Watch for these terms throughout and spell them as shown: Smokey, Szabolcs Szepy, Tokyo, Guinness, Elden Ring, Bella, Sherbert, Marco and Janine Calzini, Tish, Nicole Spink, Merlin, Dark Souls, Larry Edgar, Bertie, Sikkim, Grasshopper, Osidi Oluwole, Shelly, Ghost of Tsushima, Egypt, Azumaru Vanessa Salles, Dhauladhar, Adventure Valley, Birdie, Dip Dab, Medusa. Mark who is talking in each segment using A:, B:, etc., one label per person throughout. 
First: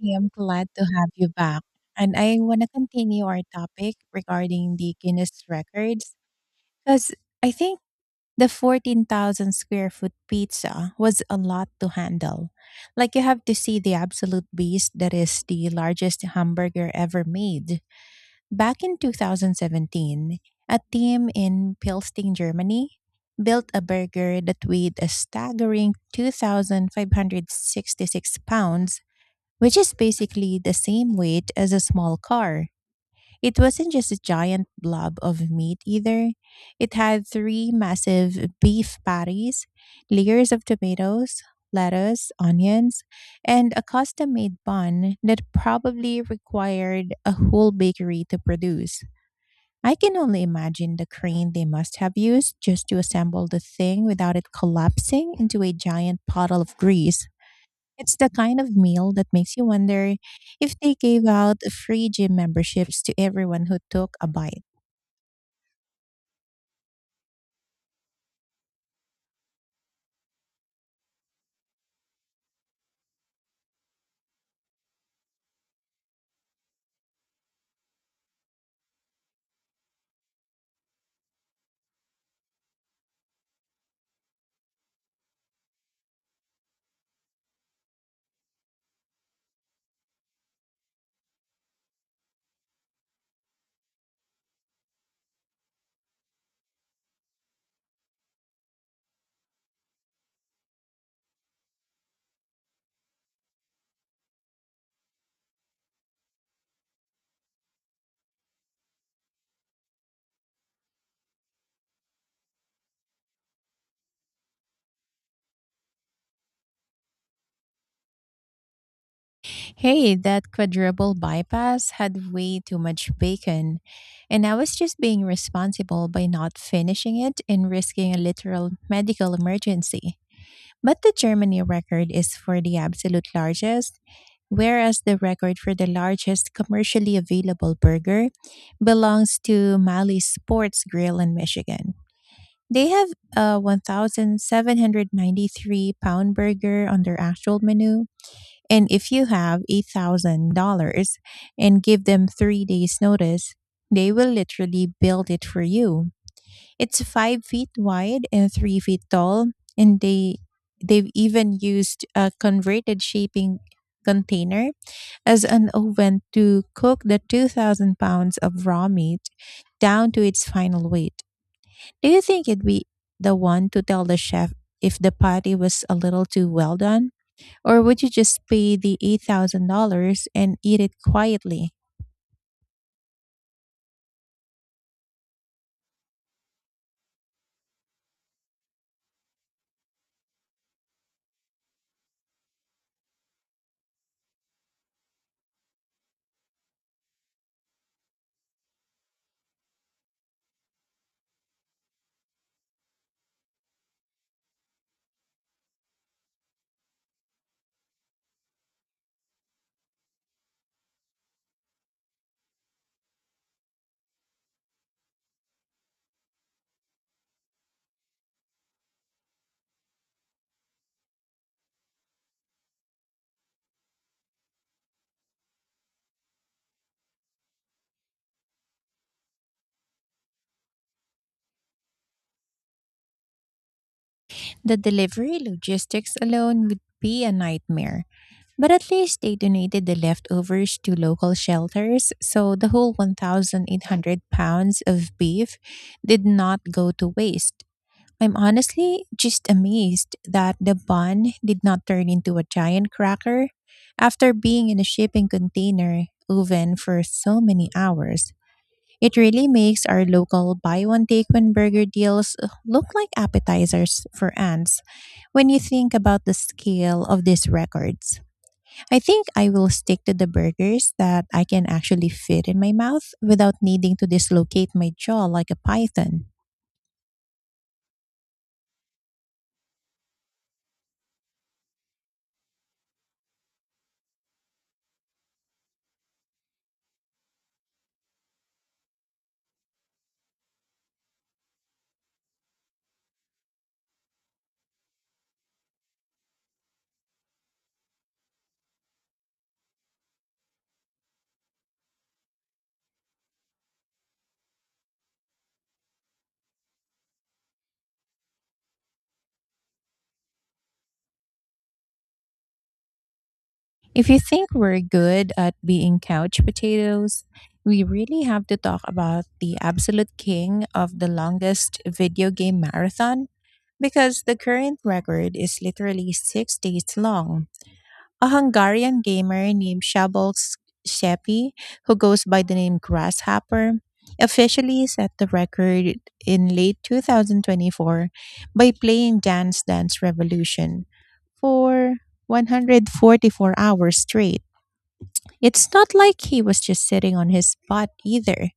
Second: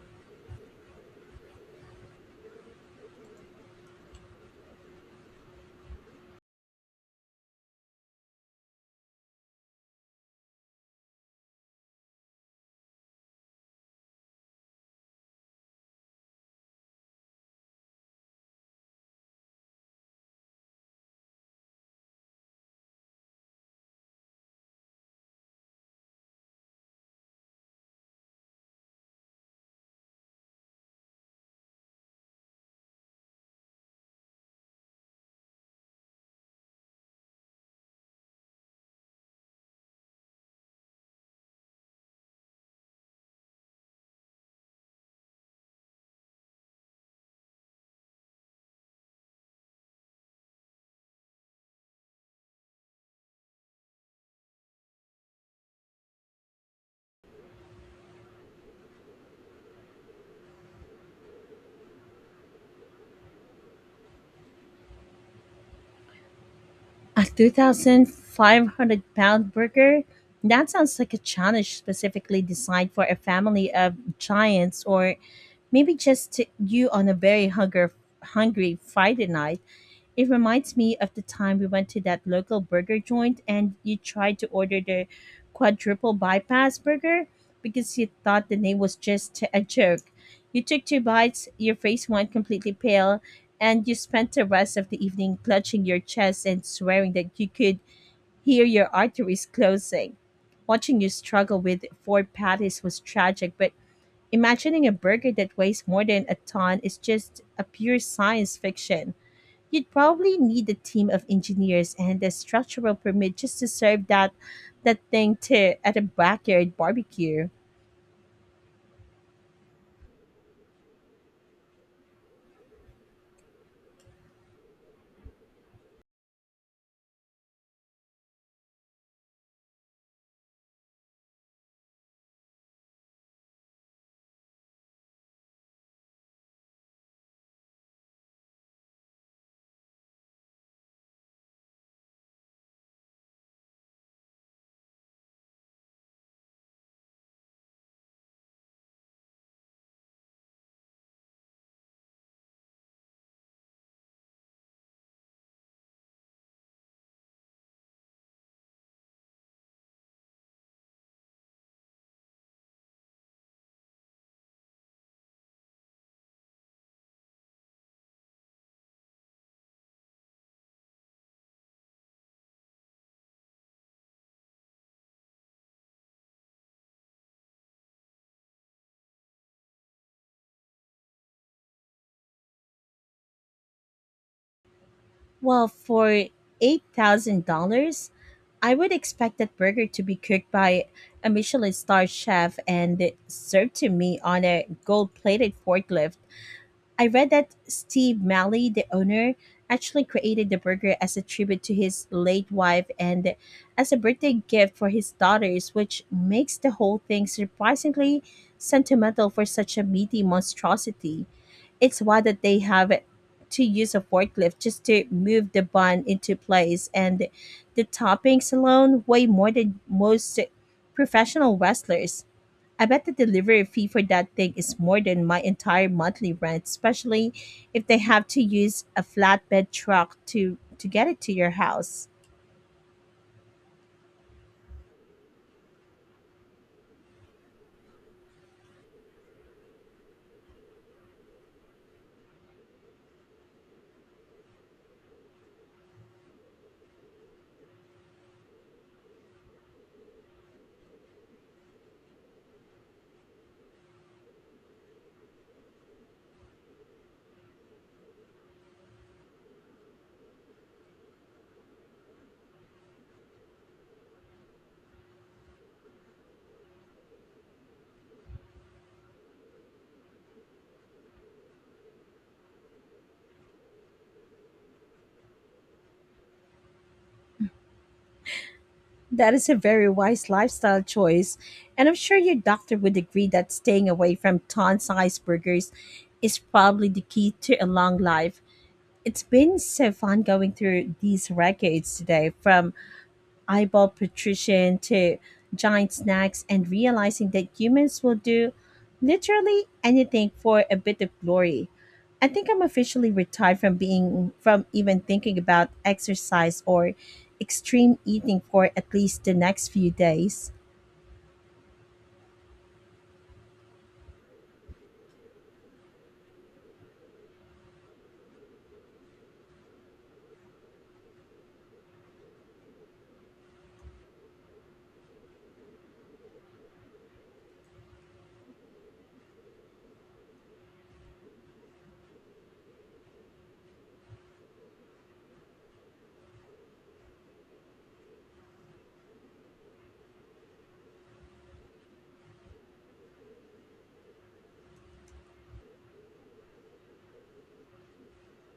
A: Hey, I'm glad to have you back. And I want to continue our topic regarding the Guinness records because I think the 14,000 square foot pizza was a lot to handle. Like, you have to see the absolute beast that is the largest hamburger ever made. Back in 2017, a team in Pilstein, Germany, built a burger that weighed a staggering 2,566 pounds, which is basically the same weight as a small car. It wasn't just a giant blob of meat either. It had three massive beef patties, layers of tomatoes, lettuce, onions, and a custom made bun that probably required a whole bakery to produce. I can only imagine the crane they must have used just to assemble the thing without it collapsing into a giant puddle of grease. It's the kind of meal that makes you wonder if they gave out free gym memberships to everyone who took a bite.
B: A 2,500 pound burger? That sounds like a challenge specifically designed for a family of giants, or maybe just to you on a very hungry Friday night. It reminds me of the time we went to that local burger joint and you tried to order the quadruple bypass burger because you thought the name was just a joke. You took two bites, your face went completely pale, and you spent the rest of the evening clutching your chest and swearing that you could hear your arteries closing. Watching you struggle with four patties was tragic, but imagining a burger that weighs more than a ton is just a pure science fiction. You'd probably need a team of engineers and a structural permit just to serve that thing to at a backyard barbecue.
A: Hey, that quadruple bypass had way too much bacon, and I was just being responsible by not finishing it and risking a literal medical emergency. But the Germany record is for the absolute largest, whereas the record for the largest commercially available burger belongs to Mali Sports Grill in Michigan. They have a 1,793 pound burger on their actual menu. And if you have $8,000 and give them 3 days' notice, they will literally build it for you. It's 5 feet wide and 3 feet tall, and they've even used a converted shaping container as an oven to cook the 2,000 pounds of raw meat down to its final weight. Do you think it'd be the one to tell the chef if the patty was a little too well done, or would you just pay the $8,000 and eat it quietly?
B: Well, for $8,000, I would expect that burger to be cooked by a Michelin star chef and served to me on a gold plated forklift. I read that Steve Malley, the owner, actually created the burger as a tribute to his late wife and as a birthday gift for his daughters, which makes the whole thing surprisingly sentimental for such a meaty monstrosity. It's wild that they have to use a forklift just to move the bun into place, and the toppings alone weigh more than most professional wrestlers. I bet the delivery fee for that thing is more than my entire monthly rent, especially if they have to use a flatbed truck to get it to your house.
A: The delivery logistics alone would be a nightmare. But at least they donated the leftovers to local shelters, so the whole 1,800 pounds of beef did not go to waste. I'm honestly just amazed that the bun did not turn into a giant cracker after being in a shipping container oven for so many hours. It really makes our local buy one take one burger deals look like appetizers for ants when you think about the scale of these records. I think I will stick to the burgers that I can actually fit in my mouth without needing to dislocate my jaw like a python.
B: That is a very wise lifestyle choice, and I'm sure your doctor would agree that staying away from ton sized burgers is probably the key to a long life. It's been so fun going through these records today, from eyeball patrician to giant snacks, and realizing that humans will do literally anything for a bit of glory. I think I'm officially retired from being from even thinking about exercise or extreme eating for at least the next few days.
A: If you think we're good at being couch potatoes, we really have to talk about the absolute king of the longest video game marathon because the current record is literally 6 days long. A Hungarian gamer named Szabolcs Szepy, who goes by the name Grasshopper, officially set the record in late 2024 by playing Dance Dance Revolution for 144 hours straight. It's not like he was just sitting on his butt either.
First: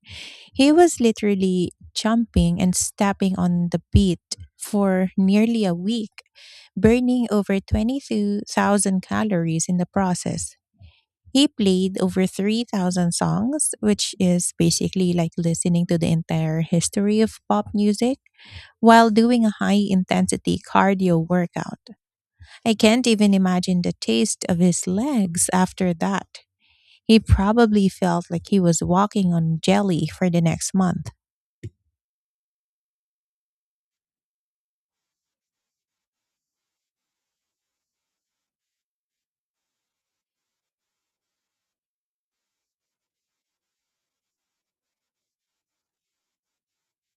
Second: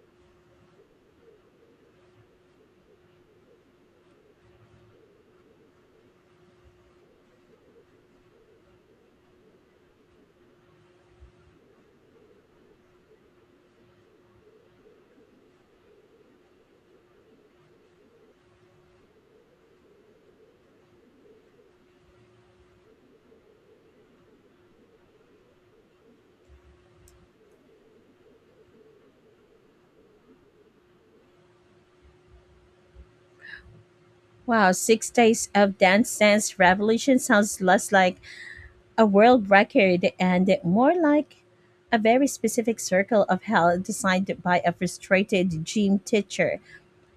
A: He was literally jumping and stepping on the beat for nearly a week, burning over 22,000 calories in the process. He played over 3,000 songs, which is basically like listening to the entire history of pop music while doing a high intensity cardio workout. I can't even imagine the taste of his legs after that. He probably felt like he was walking on jelly for the next month.
B: Wow, 6 days of dance dance revolution sounds less like a world record and more like a very specific circle of hell designed by a frustrated gym teacher.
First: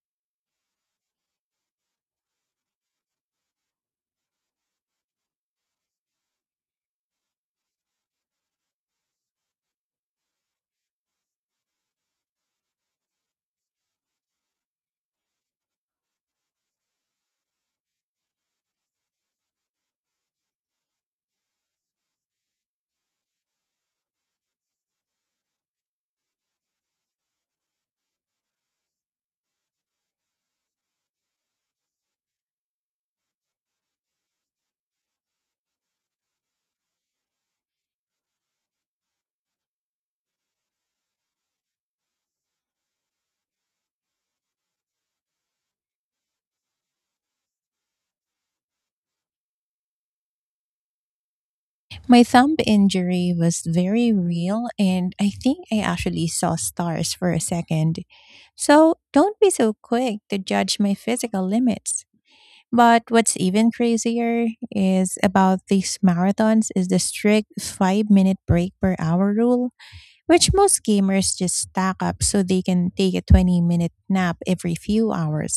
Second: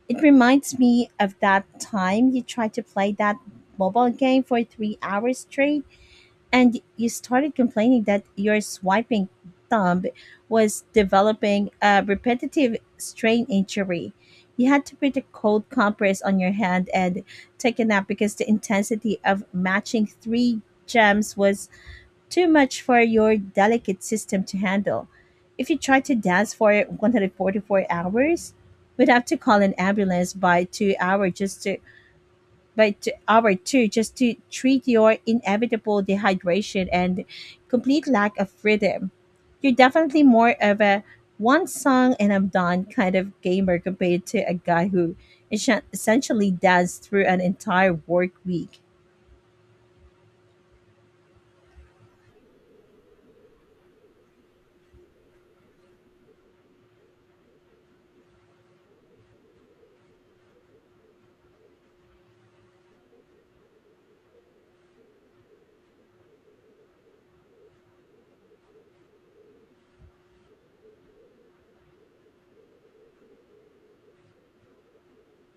B: It reminds me of that time you tried to play that mobile game for 3 hours straight, and you started complaining that your swiping thumb was developing a repetitive strain injury. You had to put a cold compress on your hand and take a nap because the intensity of matching three gems was too much for your delicate system to handle. If you tried to dance for 144 hours, we'd have to call an ambulance by two, hour 2 just to treat your inevitable dehydration and complete lack of rhythm. You're definitely more of a one song and I'm done kind of gamer compared to a guy who essentially danced through an entire work week.
A: My thumb injury was very real, and I think I actually saw stars for a second. So don't be so quick to judge my physical limits. But what's even crazier is about these marathons is the strict 5-minute break per hour rule, which most gamers just stack up so they can take a 20-minute nap every few hours.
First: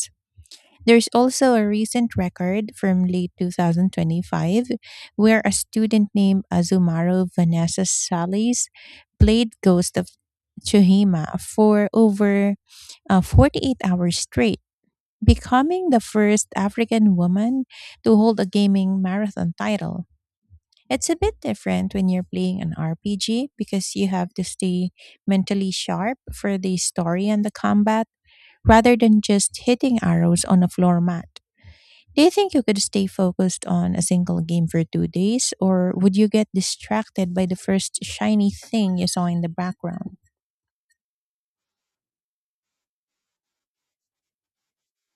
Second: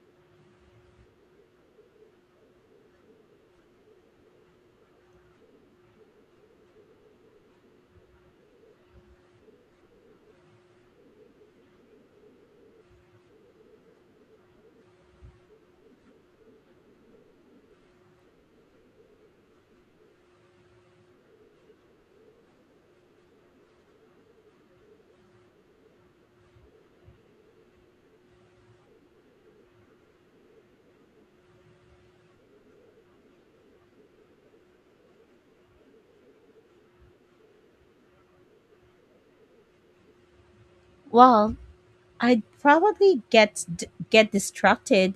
A: There's also a recent record from late 2025 where a student named Azumaru Vanessa Salles played Ghost of Tsushima for over 48 hours straight, becoming the first African woman to hold a gaming marathon title. It's a bit different when you're playing an RPG because you have to stay mentally sharp for the story and the combat rather than just hitting arrows on a floor mat. Do you think you could stay focused on a single game for 2 days, or would you get distracted by the first shiny thing you saw in the background?
B: Well, I'd probably get get distracted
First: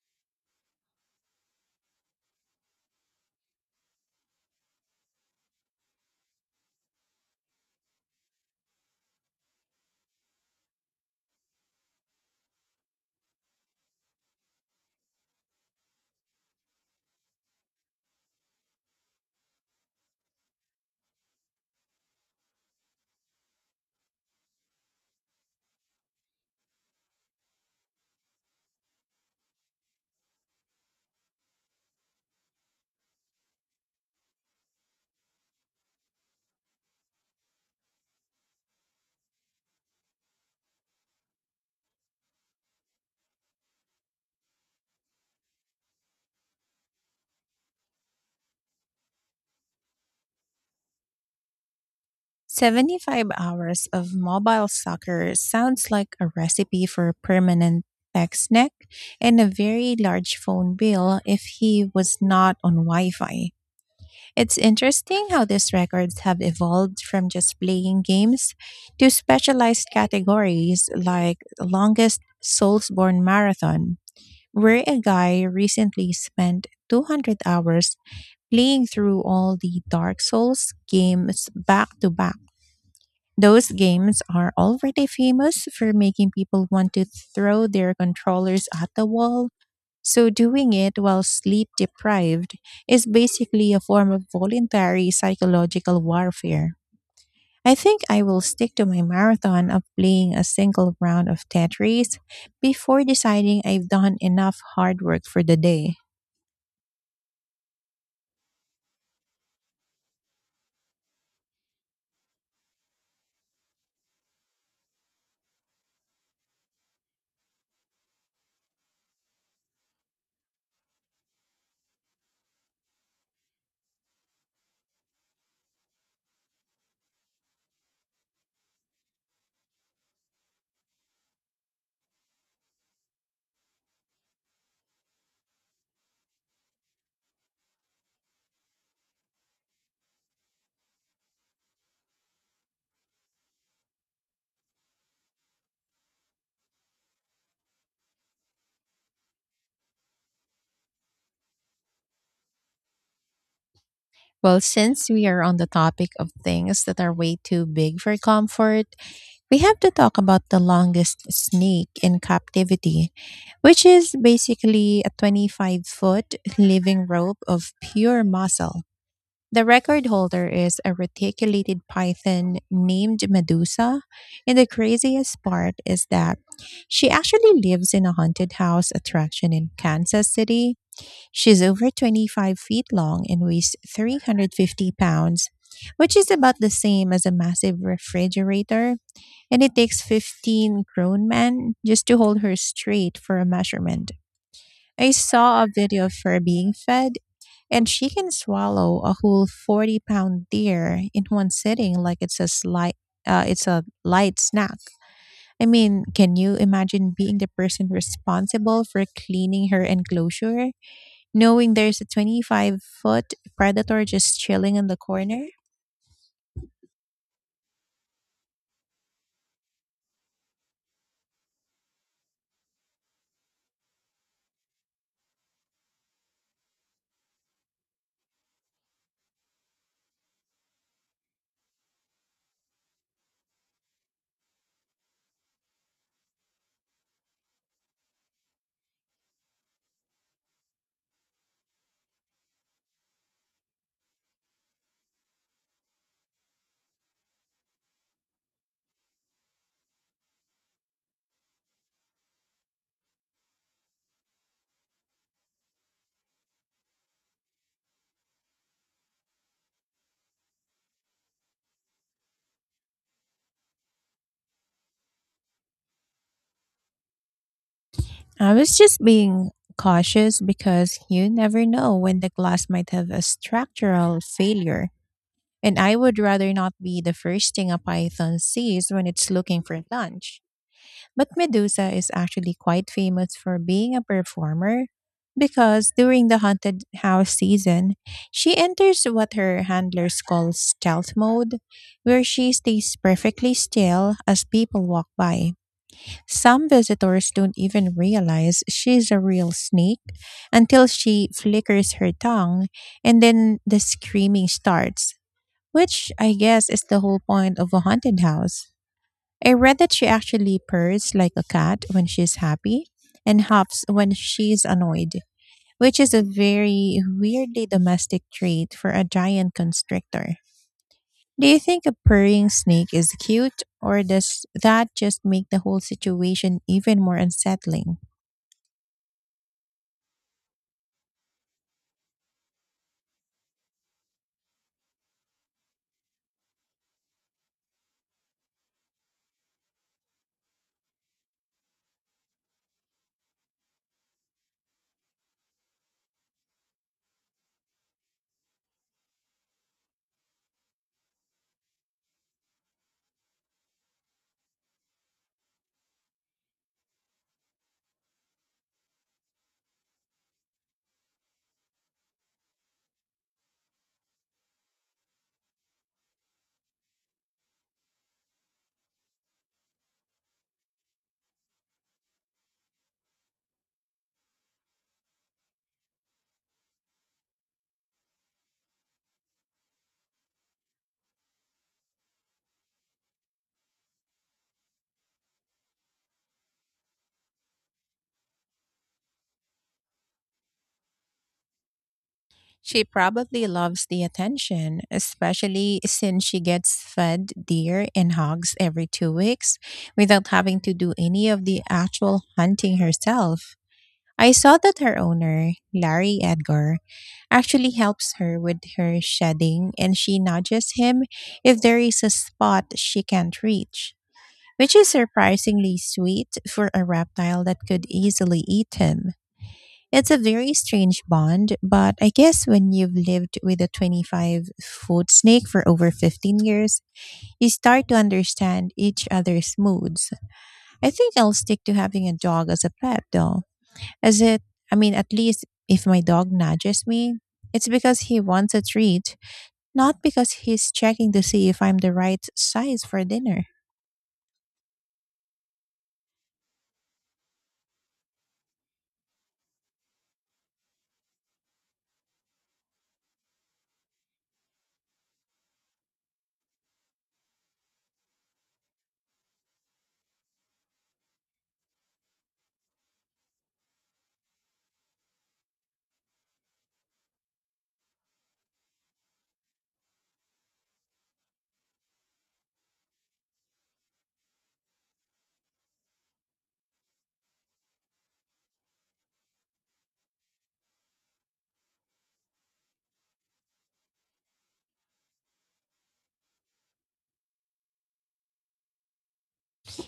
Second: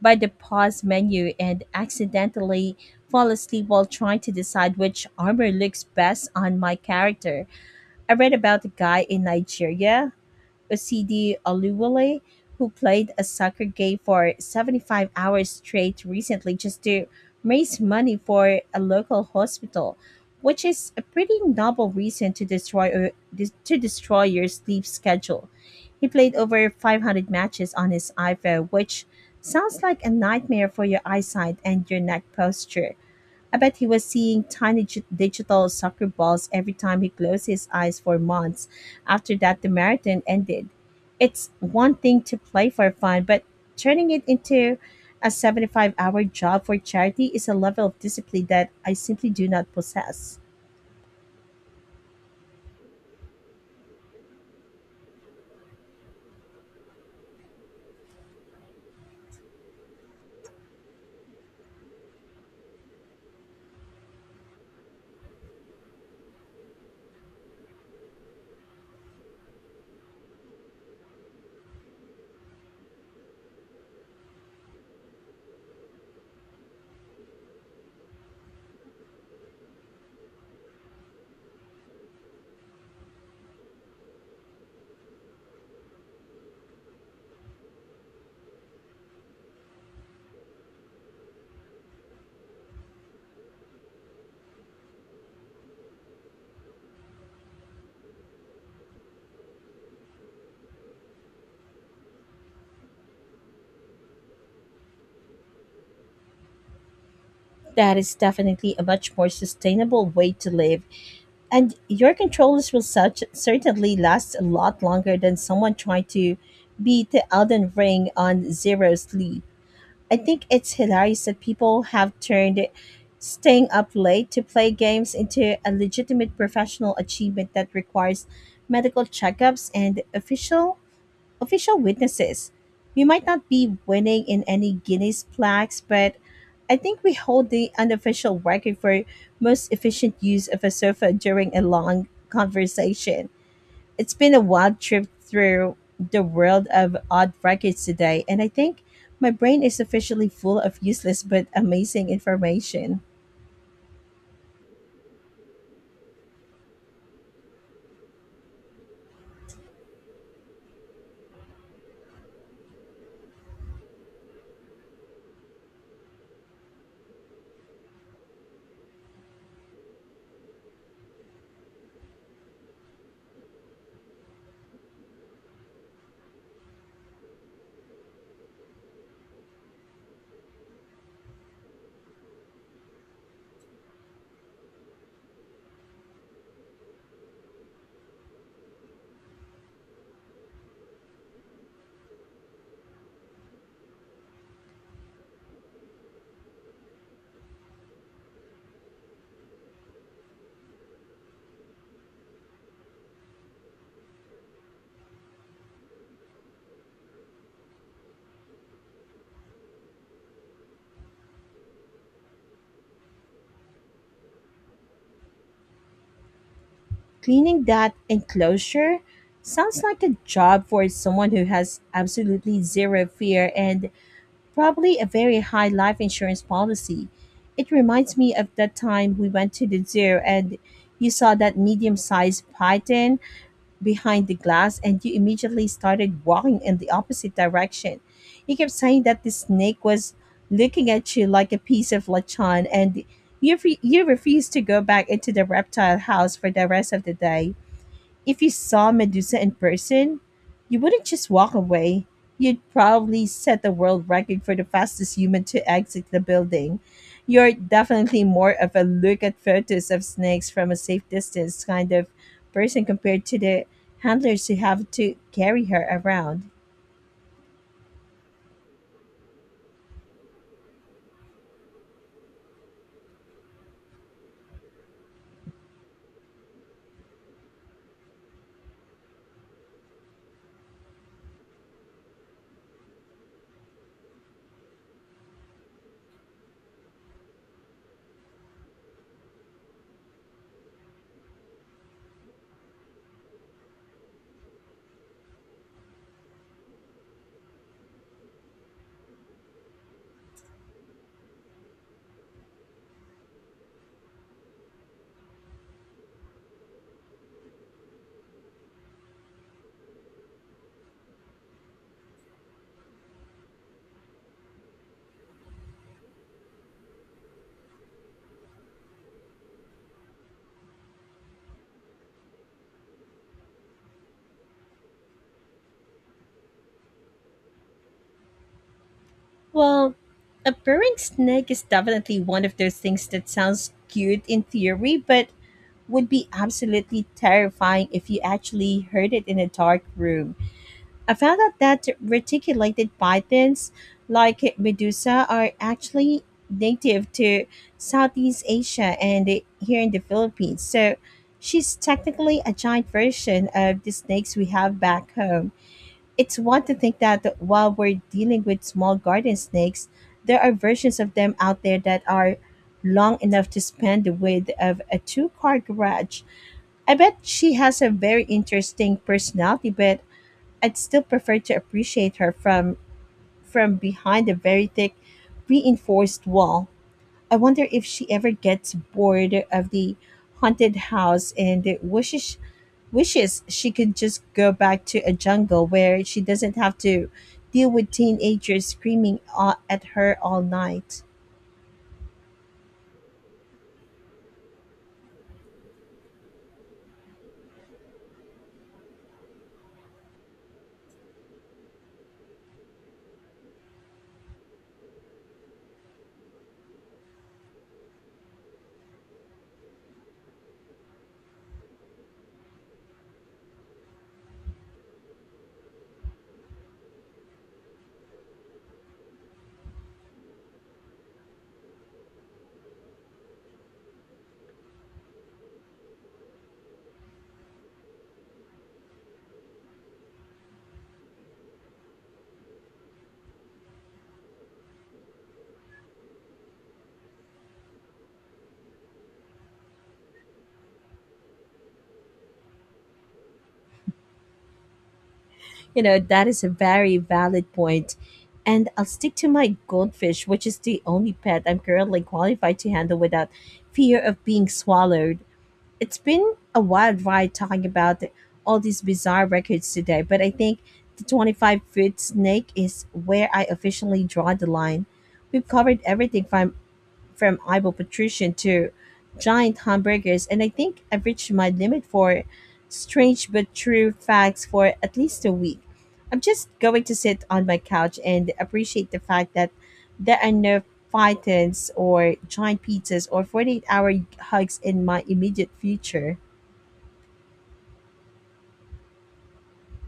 B: by the pause menu and accidentally fall asleep while trying to decide which armor looks best on my character. I read about a guy in Nigeria, Osidi Oluwole, who played a soccer game for 75 hours straight recently just to raise money for a local hospital, which is a pretty noble reason to destroy your sleep schedule. He played over 500 matches on his iPhone, which sounds like a nightmare for your eyesight and your neck posture. I bet he was seeing tiny digital soccer balls every time he closed his eyes for months after that the marathon ended. It's one thing to play for fun, but turning it into a 75-hour job for charity is a level of discipline that I simply do not possess.
A: 75 hours of mobile soccer sounds like a recipe for permanent text neck and a very large phone bill if he was not on Wi Fi. It's interesting how these records have evolved from just playing games to specialized categories like longest Soulsborne marathon, where a guy recently spent 200 hours playing through all the Dark Souls games back to back. Those games are already famous for making people want to throw their controllers at the wall, so doing it while sleep deprived is basically a form of voluntary psychological warfare. I think I will stick to my marathon of playing a single round of Tetris before deciding I've done enough hard work for the day.
B: That is definitely a much more sustainable way to live, and your controllers will such certainly last a lot longer than someone trying to beat the Elden Ring on Zero's lead. I think it's hilarious that people have turned staying up late to play games into a legitimate professional achievement that requires medical checkups and official witnesses. We might not be winning in any Guinness plaques, but I think we hold the unofficial record for most efficient use of a sofa during a long conversation. It's been a wild trip through the world of odd records today, and I think my brain is officially full of useless but amazing information.
A: Well, since we are on the topic of things that are way too big for comfort, we have to talk about the longest snake in captivity, which is basically a 25-foot living rope of pure muscle. The record holder is a reticulated python named Medusa, and the craziest part is that she actually lives in a haunted house attraction in Kansas City. She's over 25 feet long and weighs 350 pounds, which is about the same as a massive refrigerator, and it takes 15 grown men just to hold her straight for a measurement. I saw a video of her being fed, and she can swallow a whole 40 pound deer in one sitting like it's a slight. It's a light snack. I mean, can you imagine being the person responsible for cleaning her enclosure, knowing there's a 25-foot predator just chilling in the corner?
B: Cleaning that enclosure sounds like a job for someone who has absolutely zero fear and probably a very high life insurance policy. It reminds me of that time we went to the zoo and you saw that medium sized python behind the glass, and you immediately started walking in the opposite direction. He kept saying that the snake was looking at you like a piece of lechon, and you refused to go back into the reptile house for the rest of the day. If you saw Medusa in person, you wouldn't just walk away. You'd probably set the world record for the fastest human to exit the building. You're definitely more of a look at photos of snakes from a safe distance kind of person compared to the handlers who have to carry her around.
A: I was just being cautious because you never know when the glass might have a structural failure. And I would rather not be the first thing a python sees when it's looking for lunch. But Medusa is actually quite famous for being a performer because during the haunted house season, she enters what her handlers call stealth mode, where she stays perfectly still as people walk by. Some visitors don't even realize she's a real snake until she flickers her tongue, and then the screaming starts, which I guess is the whole point of a haunted house. I read that she actually purrs like a cat when she's happy and hops when she's annoyed, which is a very weirdly domestic trait for a giant constrictor. Do you think a purring snake is cute, or does that just make the whole situation even more unsettling?
B: Well, a purring snake is definitely one of those things that sounds cute in theory, but would be absolutely terrifying if you actually heard it in a dark room. I found out that reticulated pythons, like Medusa, are actually native to Southeast Asia and here in the Philippines. So she's technically a giant version of the snakes we have back home. It's one to think that while we're dealing with small garden snakes, there are versions of them out there that are long enough to span the width of a two car garage. I bet she has a very interesting personality, but I'd still prefer to appreciate her from behind a very thick reinforced wall. I wonder if she ever gets bored of the haunted house and wishes she could just go back to a jungle where she doesn't have to deal with teenagers screaming at her all night.
A: She probably loves the attention, especially since she gets fed deer and hogs every 2 weeks without having to do any of the actual hunting herself. I saw that her owner, Larry Edgar, actually helps her with her shedding, and she nudges him if there is a spot she can't reach, which is surprisingly sweet for a reptile that could easily eat him. It's a very strange bond, but I guess when you've lived with a 25-foot snake for over 15 years, you start to understand each other's moods. I think I'll stick to having a dog as a pet though. As it, I mean, at least if my dog nudges me, it's because he wants a treat, not because he's checking to see if I'm the right size for dinner.
B: You know, that is a very valid point. And I'll stick to my goldfish, which is the only pet I'm currently qualified to handle without fear of being swallowed. It's been a wild ride talking about all these bizarre records today, but I think the 25-foot snake is where I officially draw the line. We've covered everything from eyeball patrician to giant hamburgers, and I think I've reached my limit for strange but true facts for at least a week. I'm just going to sit on my couch and appreciate the fact that there are no pythons or giant pizzas or 48-hour hugs in my immediate future.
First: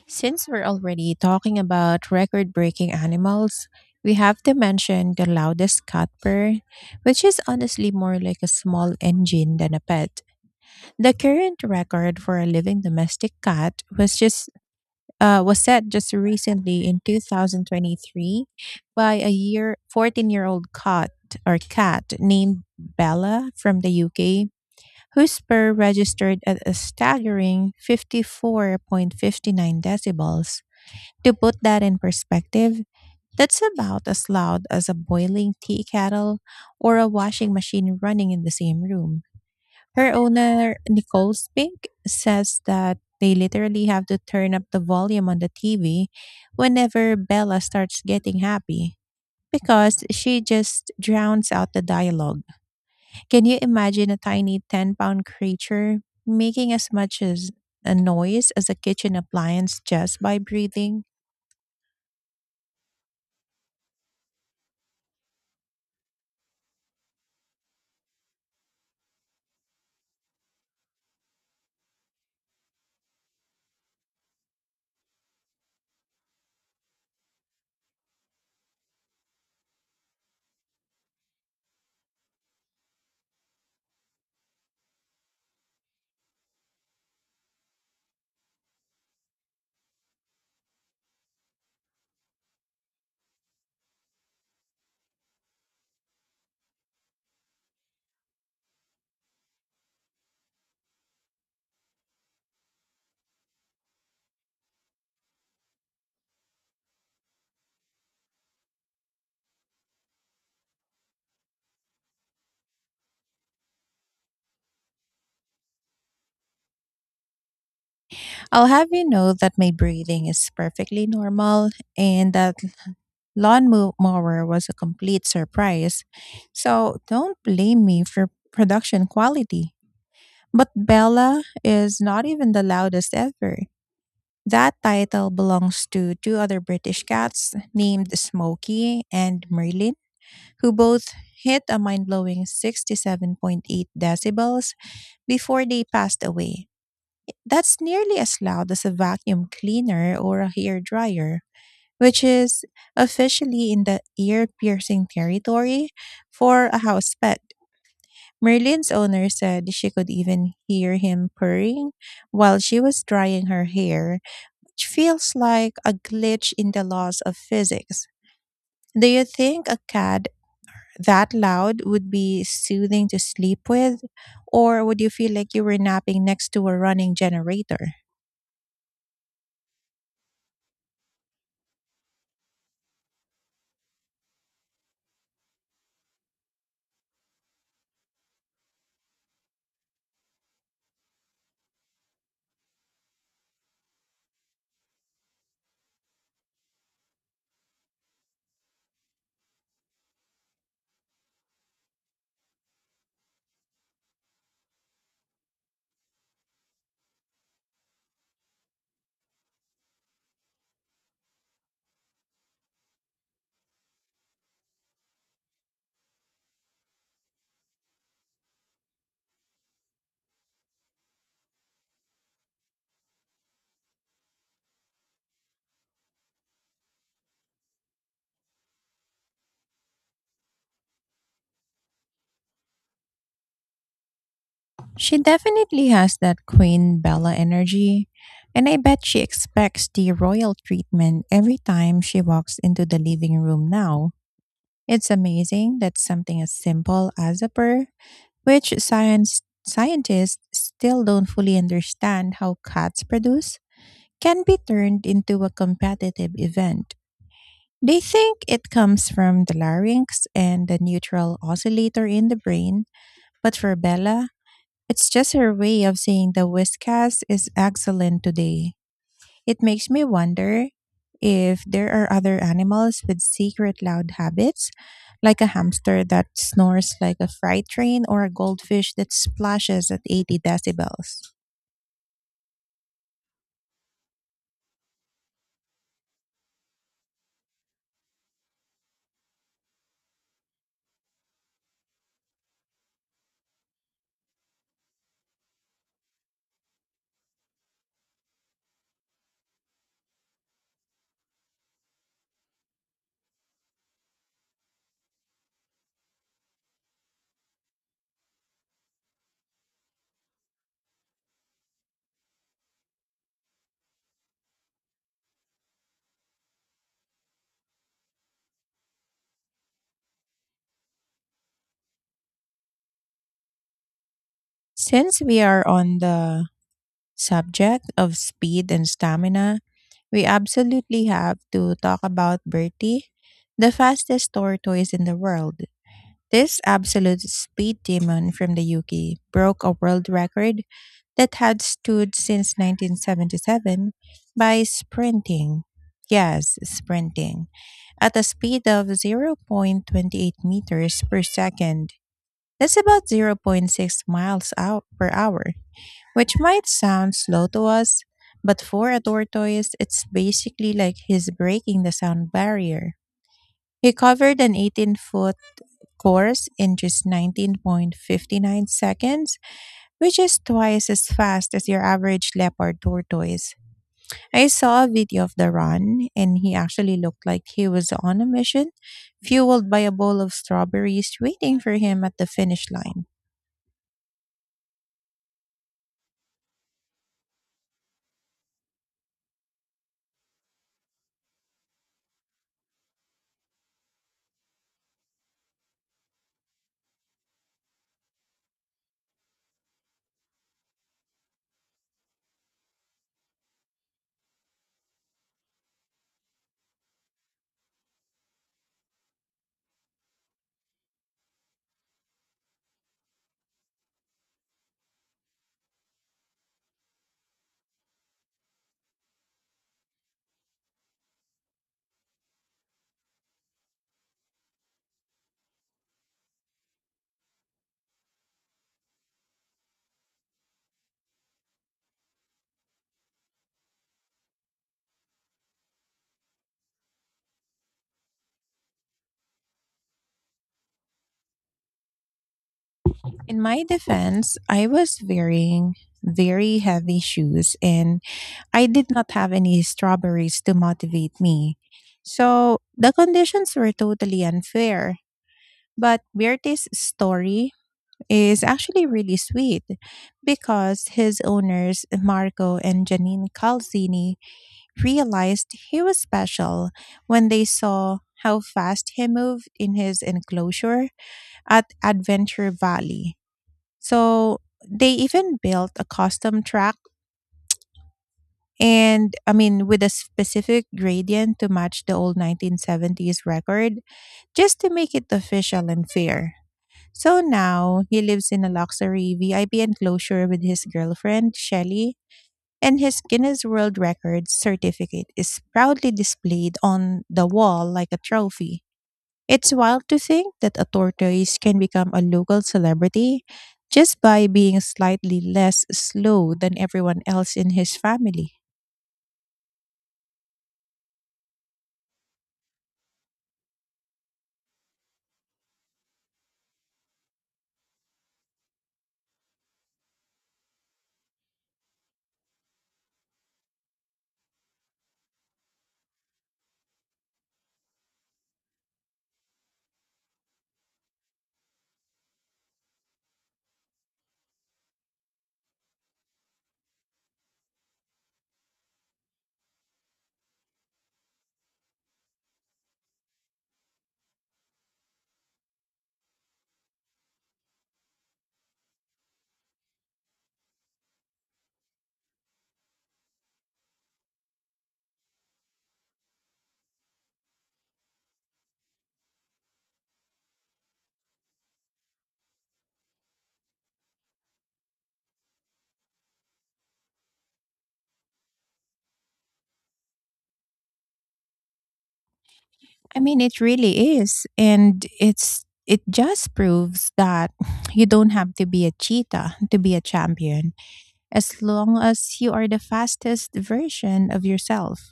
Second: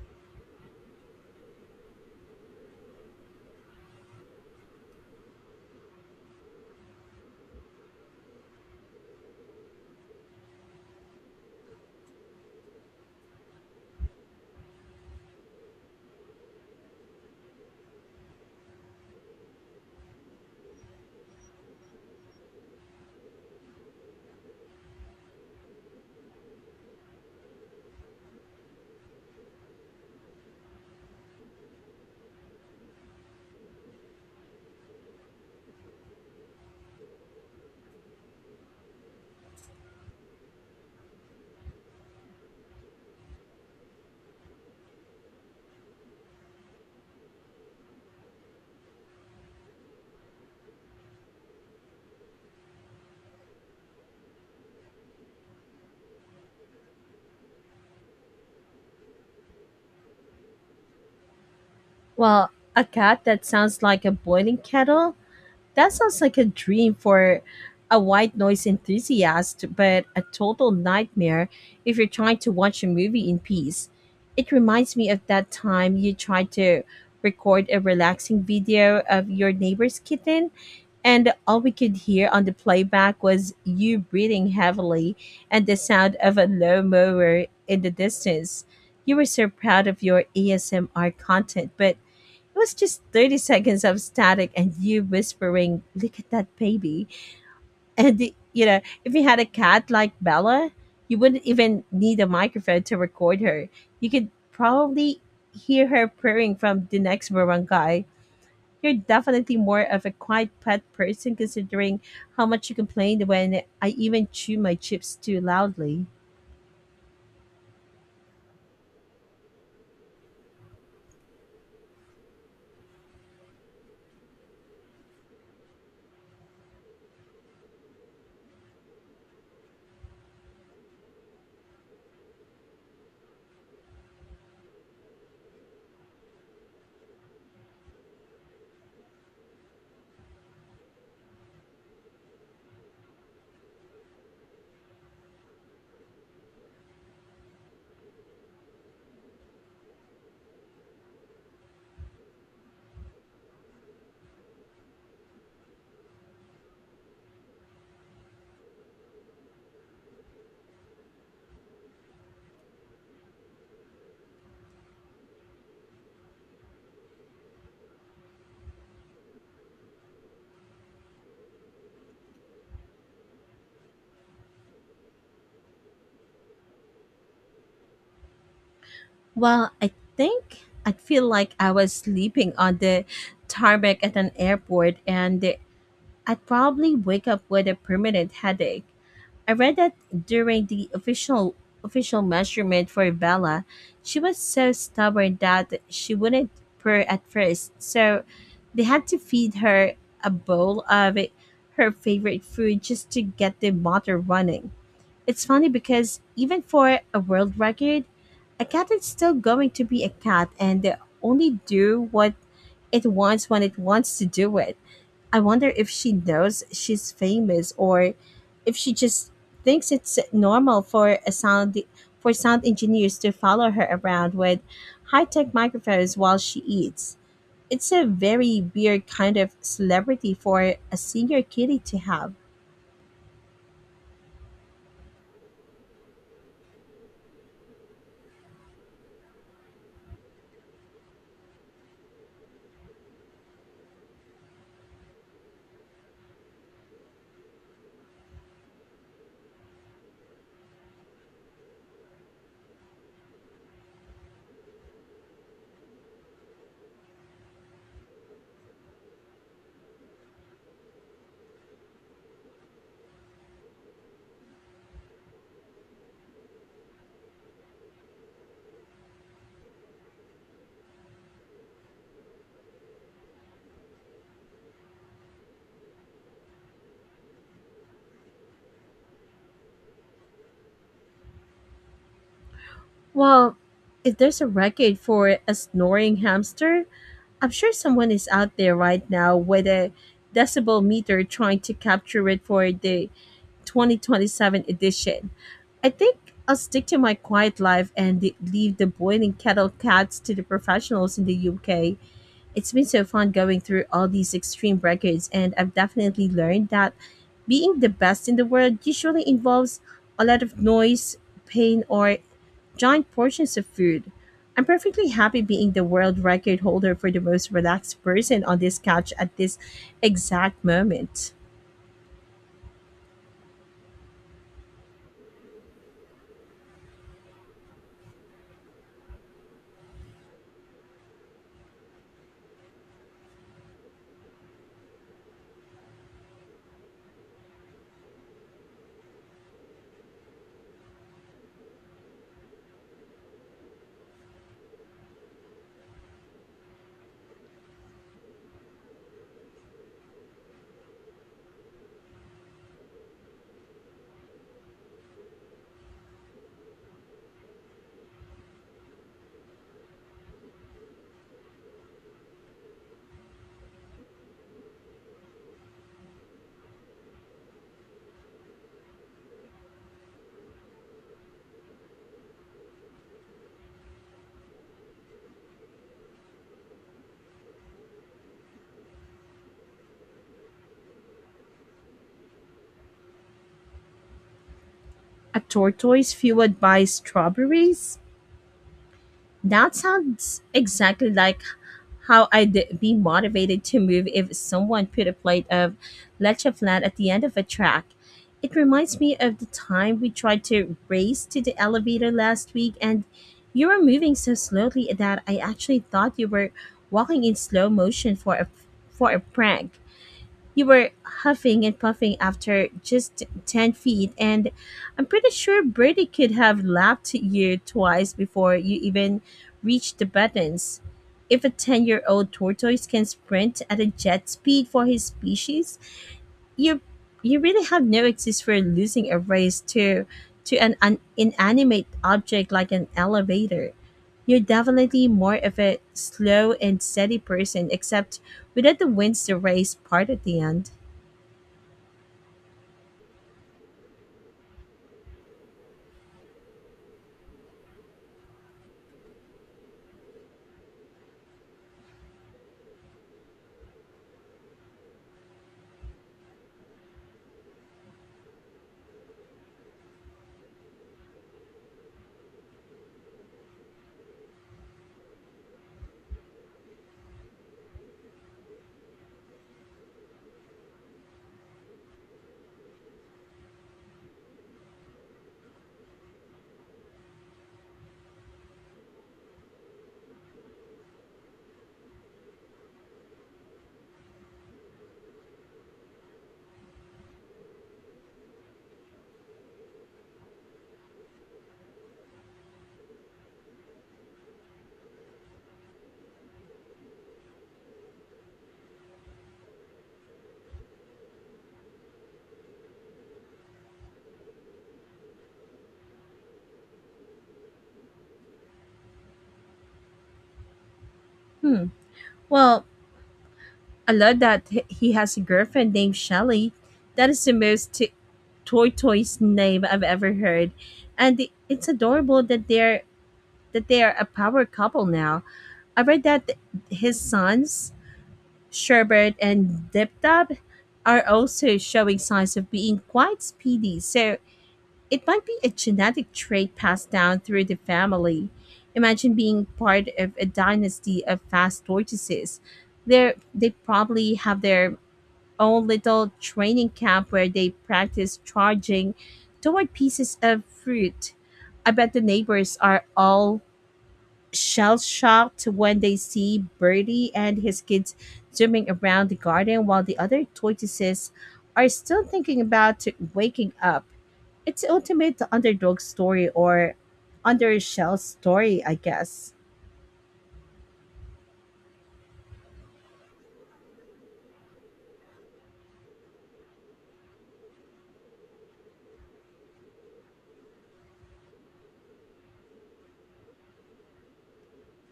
A: Since we're already talking about record breaking animals, we have to mention the loudest cutper, which is honestly more like a small engine than a pet. The current record for a living domestic cat was just was set just recently in 2023 by a year 14-year-old cat named Bella from the UK, whose purr registered at a staggering 54.59 decibels. To put that in perspective, that's about as loud as a boiling tea kettle or a washing machine running in the same room. Her owner, Nicole Spink, says that they literally have to turn up the volume on the TV whenever Bella starts getting happy because she just drowns out the dialogue. Can you imagine a tiny 10 pound creature making as much as a noise as a kitchen appliance just by breathing?
B: Well, a cat that sounds like a boiling kettle. That sounds like a dream for a white noise enthusiast, but a total nightmare if you're trying to watch a movie in peace. It reminds me of that time you tried to record a relaxing video of your neighbor's kitten, and all we could hear on the playback was you breathing heavily and the sound of a low mower in the distance. You were so proud of your ASMR content, but it was just 30 seconds of static and you whispering, "Look at that baby." And, if you had a cat like Bella, you wouldn't even need a microphone to record her. You could probably hear her purring from the next barangay. You're definitely more of a quiet pet person, considering how much you complained when I even chew my chips too loudly.
A: I'll have you know that my breathing is perfectly normal, and that mower was a complete surprise. So don't blame me for production quality. But Bella is not even the loudest ever. That title belongs to two other British cats named Smokey and Merlin, who both hit a mind blowing 67.8 decibels before they passed away. That's nearly as loud as a vacuum cleaner or a hair dryer, which is officially in the ear piercing territory for a house pet. Merlin's owner said she could even hear him purring while she was drying her hair, which feels like a glitch in the laws of physics. Do you think a cat that loud would be soothing to sleep with? Or would you feel like you were napping next to a running generator?
B: Well, I think I'd feel like I was sleeping on the tarmac at an airport, and I'd probably wake up with a permanent headache. I read that during the official measurement for Bella, she was so stubborn that she wouldn't purr at first. So they had to feed her a bowl of her favorite food just to get the motor running. It's funny because even for a world record, a cat is still going to be a cat and only do what it wants when it wants to do it. I wonder if she knows she's famous, or if she just thinks it's normal for sound engineers to follow her around with high-tech microphones while she eats. It's a very weird kind of celebrity for a senior kitty to have.
A: She definitely has that Queen Bella energy, and I bet she expects the royal treatment every time she walks into the living room now. It's amazing that something as simple as a purr, which science scientists still don't fully understand how cats produce, can be turned into a competitive event. They think it comes from the larynx and the neutral oscillator in the brain, but for Bella, it's just her way of saying the whiskas is excellent today. It makes me wonder if there are other animals with secret loud habits, like a hamster that snores like a freight train or a goldfish that splashes at 80 decibels.
B: Well, if there's a record for a snoring hamster, I'm sure someone is out there right now with a decibel meter trying to capture it for the 2027 edition. I think I'll stick to my quiet life and leave the boiling kettle cats to the professionals in the UK. It's been so fun going through all these extreme records, and I've definitely learned that being the best in the world usually involves a lot of noise, pain, or giant portions of food. I'm perfectly happy being the world record holder for the most relaxed person on this couch at this exact moment.
A: Since we are on the subject of speed and stamina, we absolutely have to talk about Bertie, the fastest tortoise in the world. This absolute speed demon from the UK broke a world record that had stood since 1977 by sprinting. Yes, sprinting. At a speed of 0.28 meters per second. That's about zero point 0.6 miles out per hour, which might sound slow to us, but for a tortoise, it's basically like he's breaking the sound barrier. He covered an 18-foot course in just 19.59 seconds, which is twice as fast as your average leopard tortoise. I saw a video of the run, and he actually looked like he was on a mission, fueled by a bowl of strawberries waiting for him at the finish line.
B: A tortoise fueled by strawberries? That sounds exactly like how I'd be motivated to move if someone put a plate of leche flat at the end of a track. It reminds me of the time we tried to race to the elevator last week, and you were moving so slowly that I actually thought you were walking in slow motion for a prank. You were huffing and puffing after just 10 feet, and I'm pretty sure Birdie could have lapped you twice before you even reached the buttons. If a 10-year-old tortoise can sprint at a jet speed for his species, you, you really have no excuse for losing a race to an inanimate object like an elevator. You're definitely more of a slow and steady person, except without the wins the race part at the end.
A: In my defense, I was wearing very heavy shoes and I did not have any strawberries to motivate me, so the conditions were totally unfair. But Bertie's story is actually really sweet because his owners, Marco and Janine Calzini, realized he was special when they saw how fast he moved in his enclosure at Adventure Valley. So they even built a custom track, and I mean with a specific gradient to match the old 1970s record just to make it official and fair. So now he lives in a luxury VIP enclosure with his girlfriend, Shelly, and his Guinness World Records certificate is proudly displayed on the wall like a trophy. It's wild to think that a tortoise can become a local celebrity just by being slightly less slow than everyone else in his family.
B: Hmm. Well, I love that he has a girlfriend named Shelly. That is the most toy toy's name I've ever heard, and it's adorable that they're that they are a power couple now. I read that his sons Sherbert and Dip Dab are also showing signs of being quite speedy. So it might be a genetic trait passed down through the family. Imagine being part of a dynasty of fast tortoises. They probably have their own little training camp where they practice charging toward pieces of fruit. I bet the neighbors are all shell shocked when they see Birdie and his kids zooming around the garden while the other tortoises are still thinking about waking up. It's the ultimate underdog story, or under a shell story, I guess.
A: I mean, it really is. And it just proves that you don't have to be a cheetah to be a champion, as long as you are the fastest version of yourself.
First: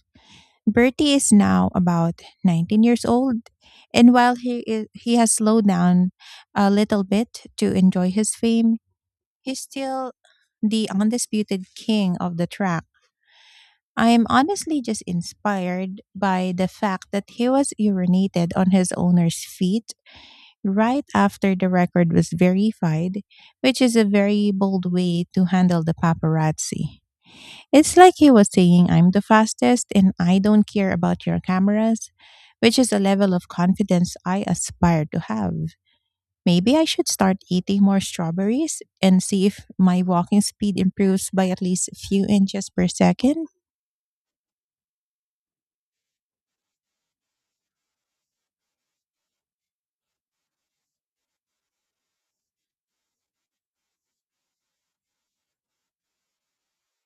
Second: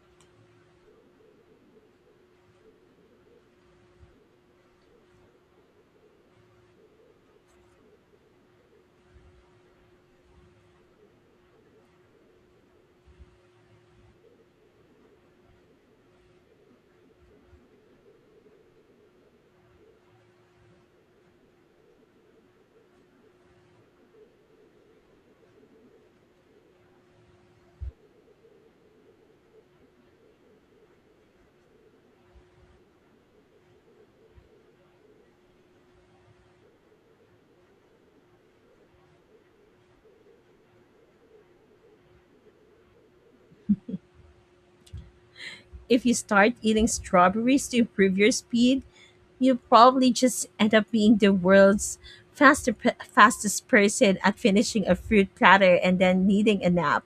A: Bertie is now about 19 years old, and he has slowed down a little bit to enjoy his fame, he's still the undisputed king of the track. I am honestly just inspired by the fact that he was urinated on his owner's feet right after the record was verified, which is a very bold way to handle the paparazzi. It's like he was saying, I'm the fastest and I don't care about your cameras, which is a level of confidence I aspire to have. Maybe I should start eating more strawberries and see if my walking speed improves by at least a few inches per second.
B: If you start eating strawberries to improve your speed, you probably just end up being the world's faster, fastest person at finishing a fruit platter and then needing a nap.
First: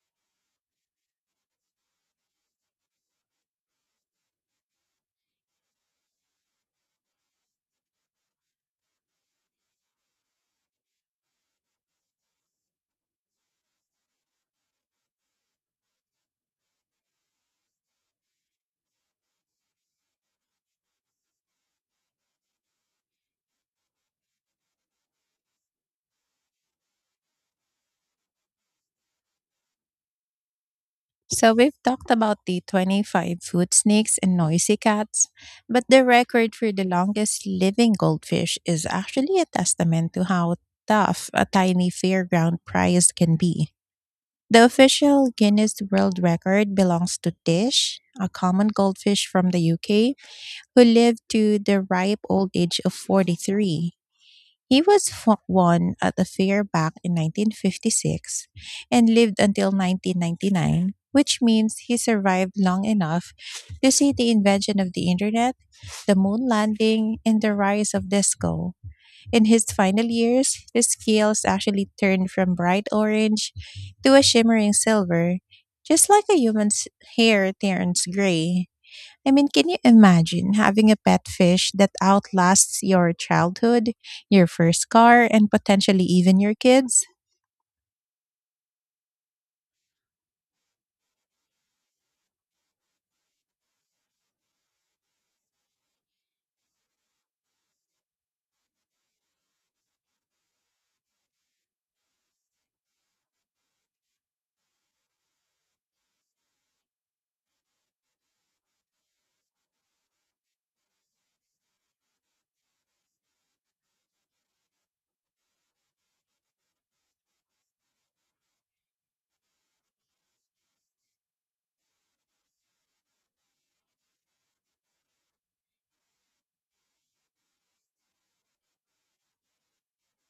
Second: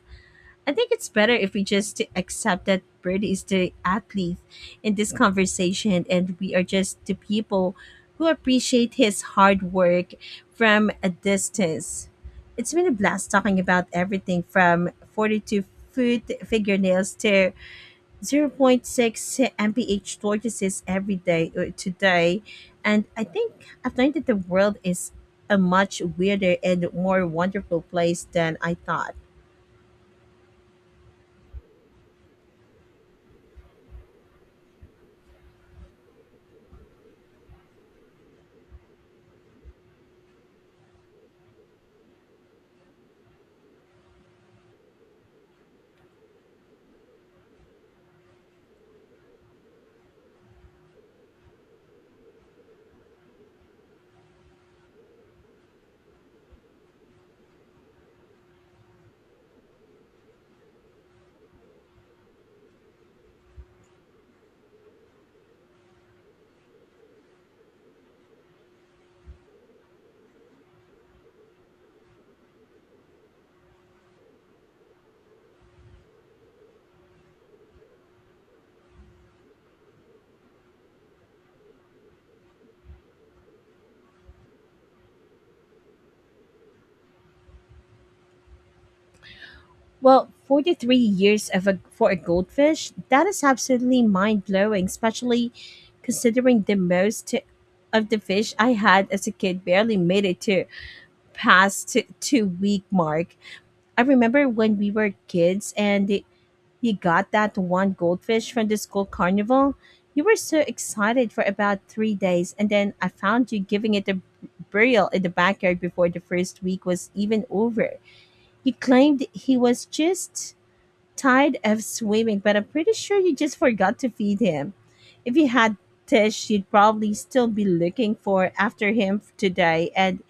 B: I think it's better if we just accept that Bird is the athlete in this conversation, and we are just the people who appreciate his hard work from a distance. It's been a blast talking about everything from 42-foot fingernails to zero point 0.6 mph tortoises every day today. And I think I've learned that the world is a much weirder and more wonderful place than I thought.
A: So, we've talked about the 25-foot snakes and noisy cats, but the record for the longest living goldfish is actually a testament to how tough a tiny fairground prize can be. The official Guinness World Record belongs to Tish, a common goldfish from the UK, who lived to the ripe old age of 43. He was won at a fair back in 1956 and lived until 1999, which means he survived long enough to see the invention of the internet, the moon landing, and the rise of disco. In his final years, his scales actually turned from bright orange to a shimmering silver, just like a human's hair turns gray. I mean, can you imagine having a pet fish that outlasts your childhood, your first car, and potentially even your kids?
B: Well, 43 years for a goldfish, that is absolutely mind blowing, especially considering the most of the fish I had as a kid barely made it to past 2-week mark. I remember when we were kids, and you got that one goldfish from the school carnival. You were so excited for about 3 days, and then I found you giving it a burial in the backyard before the first week was even over. You claimed he was just tired of swimming, but I'm pretty sure you just forgot to feed him. If you had Tish, you'd probably still be looking for after him today, and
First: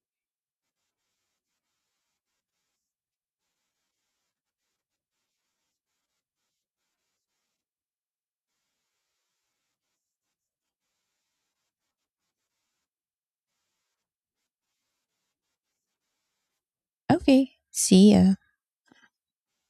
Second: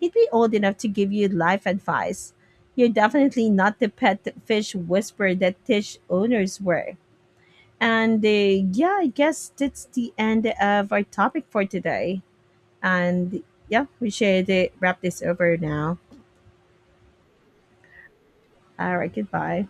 B: he'd be old enough to give you life advice. You're definitely not the pet fish whisperer that Tish owners were. And yeah, I guess that's the end of our topic for today. And yeah, we should wrap this over now.
A: Okay, see ya.
B: All right, goodbye.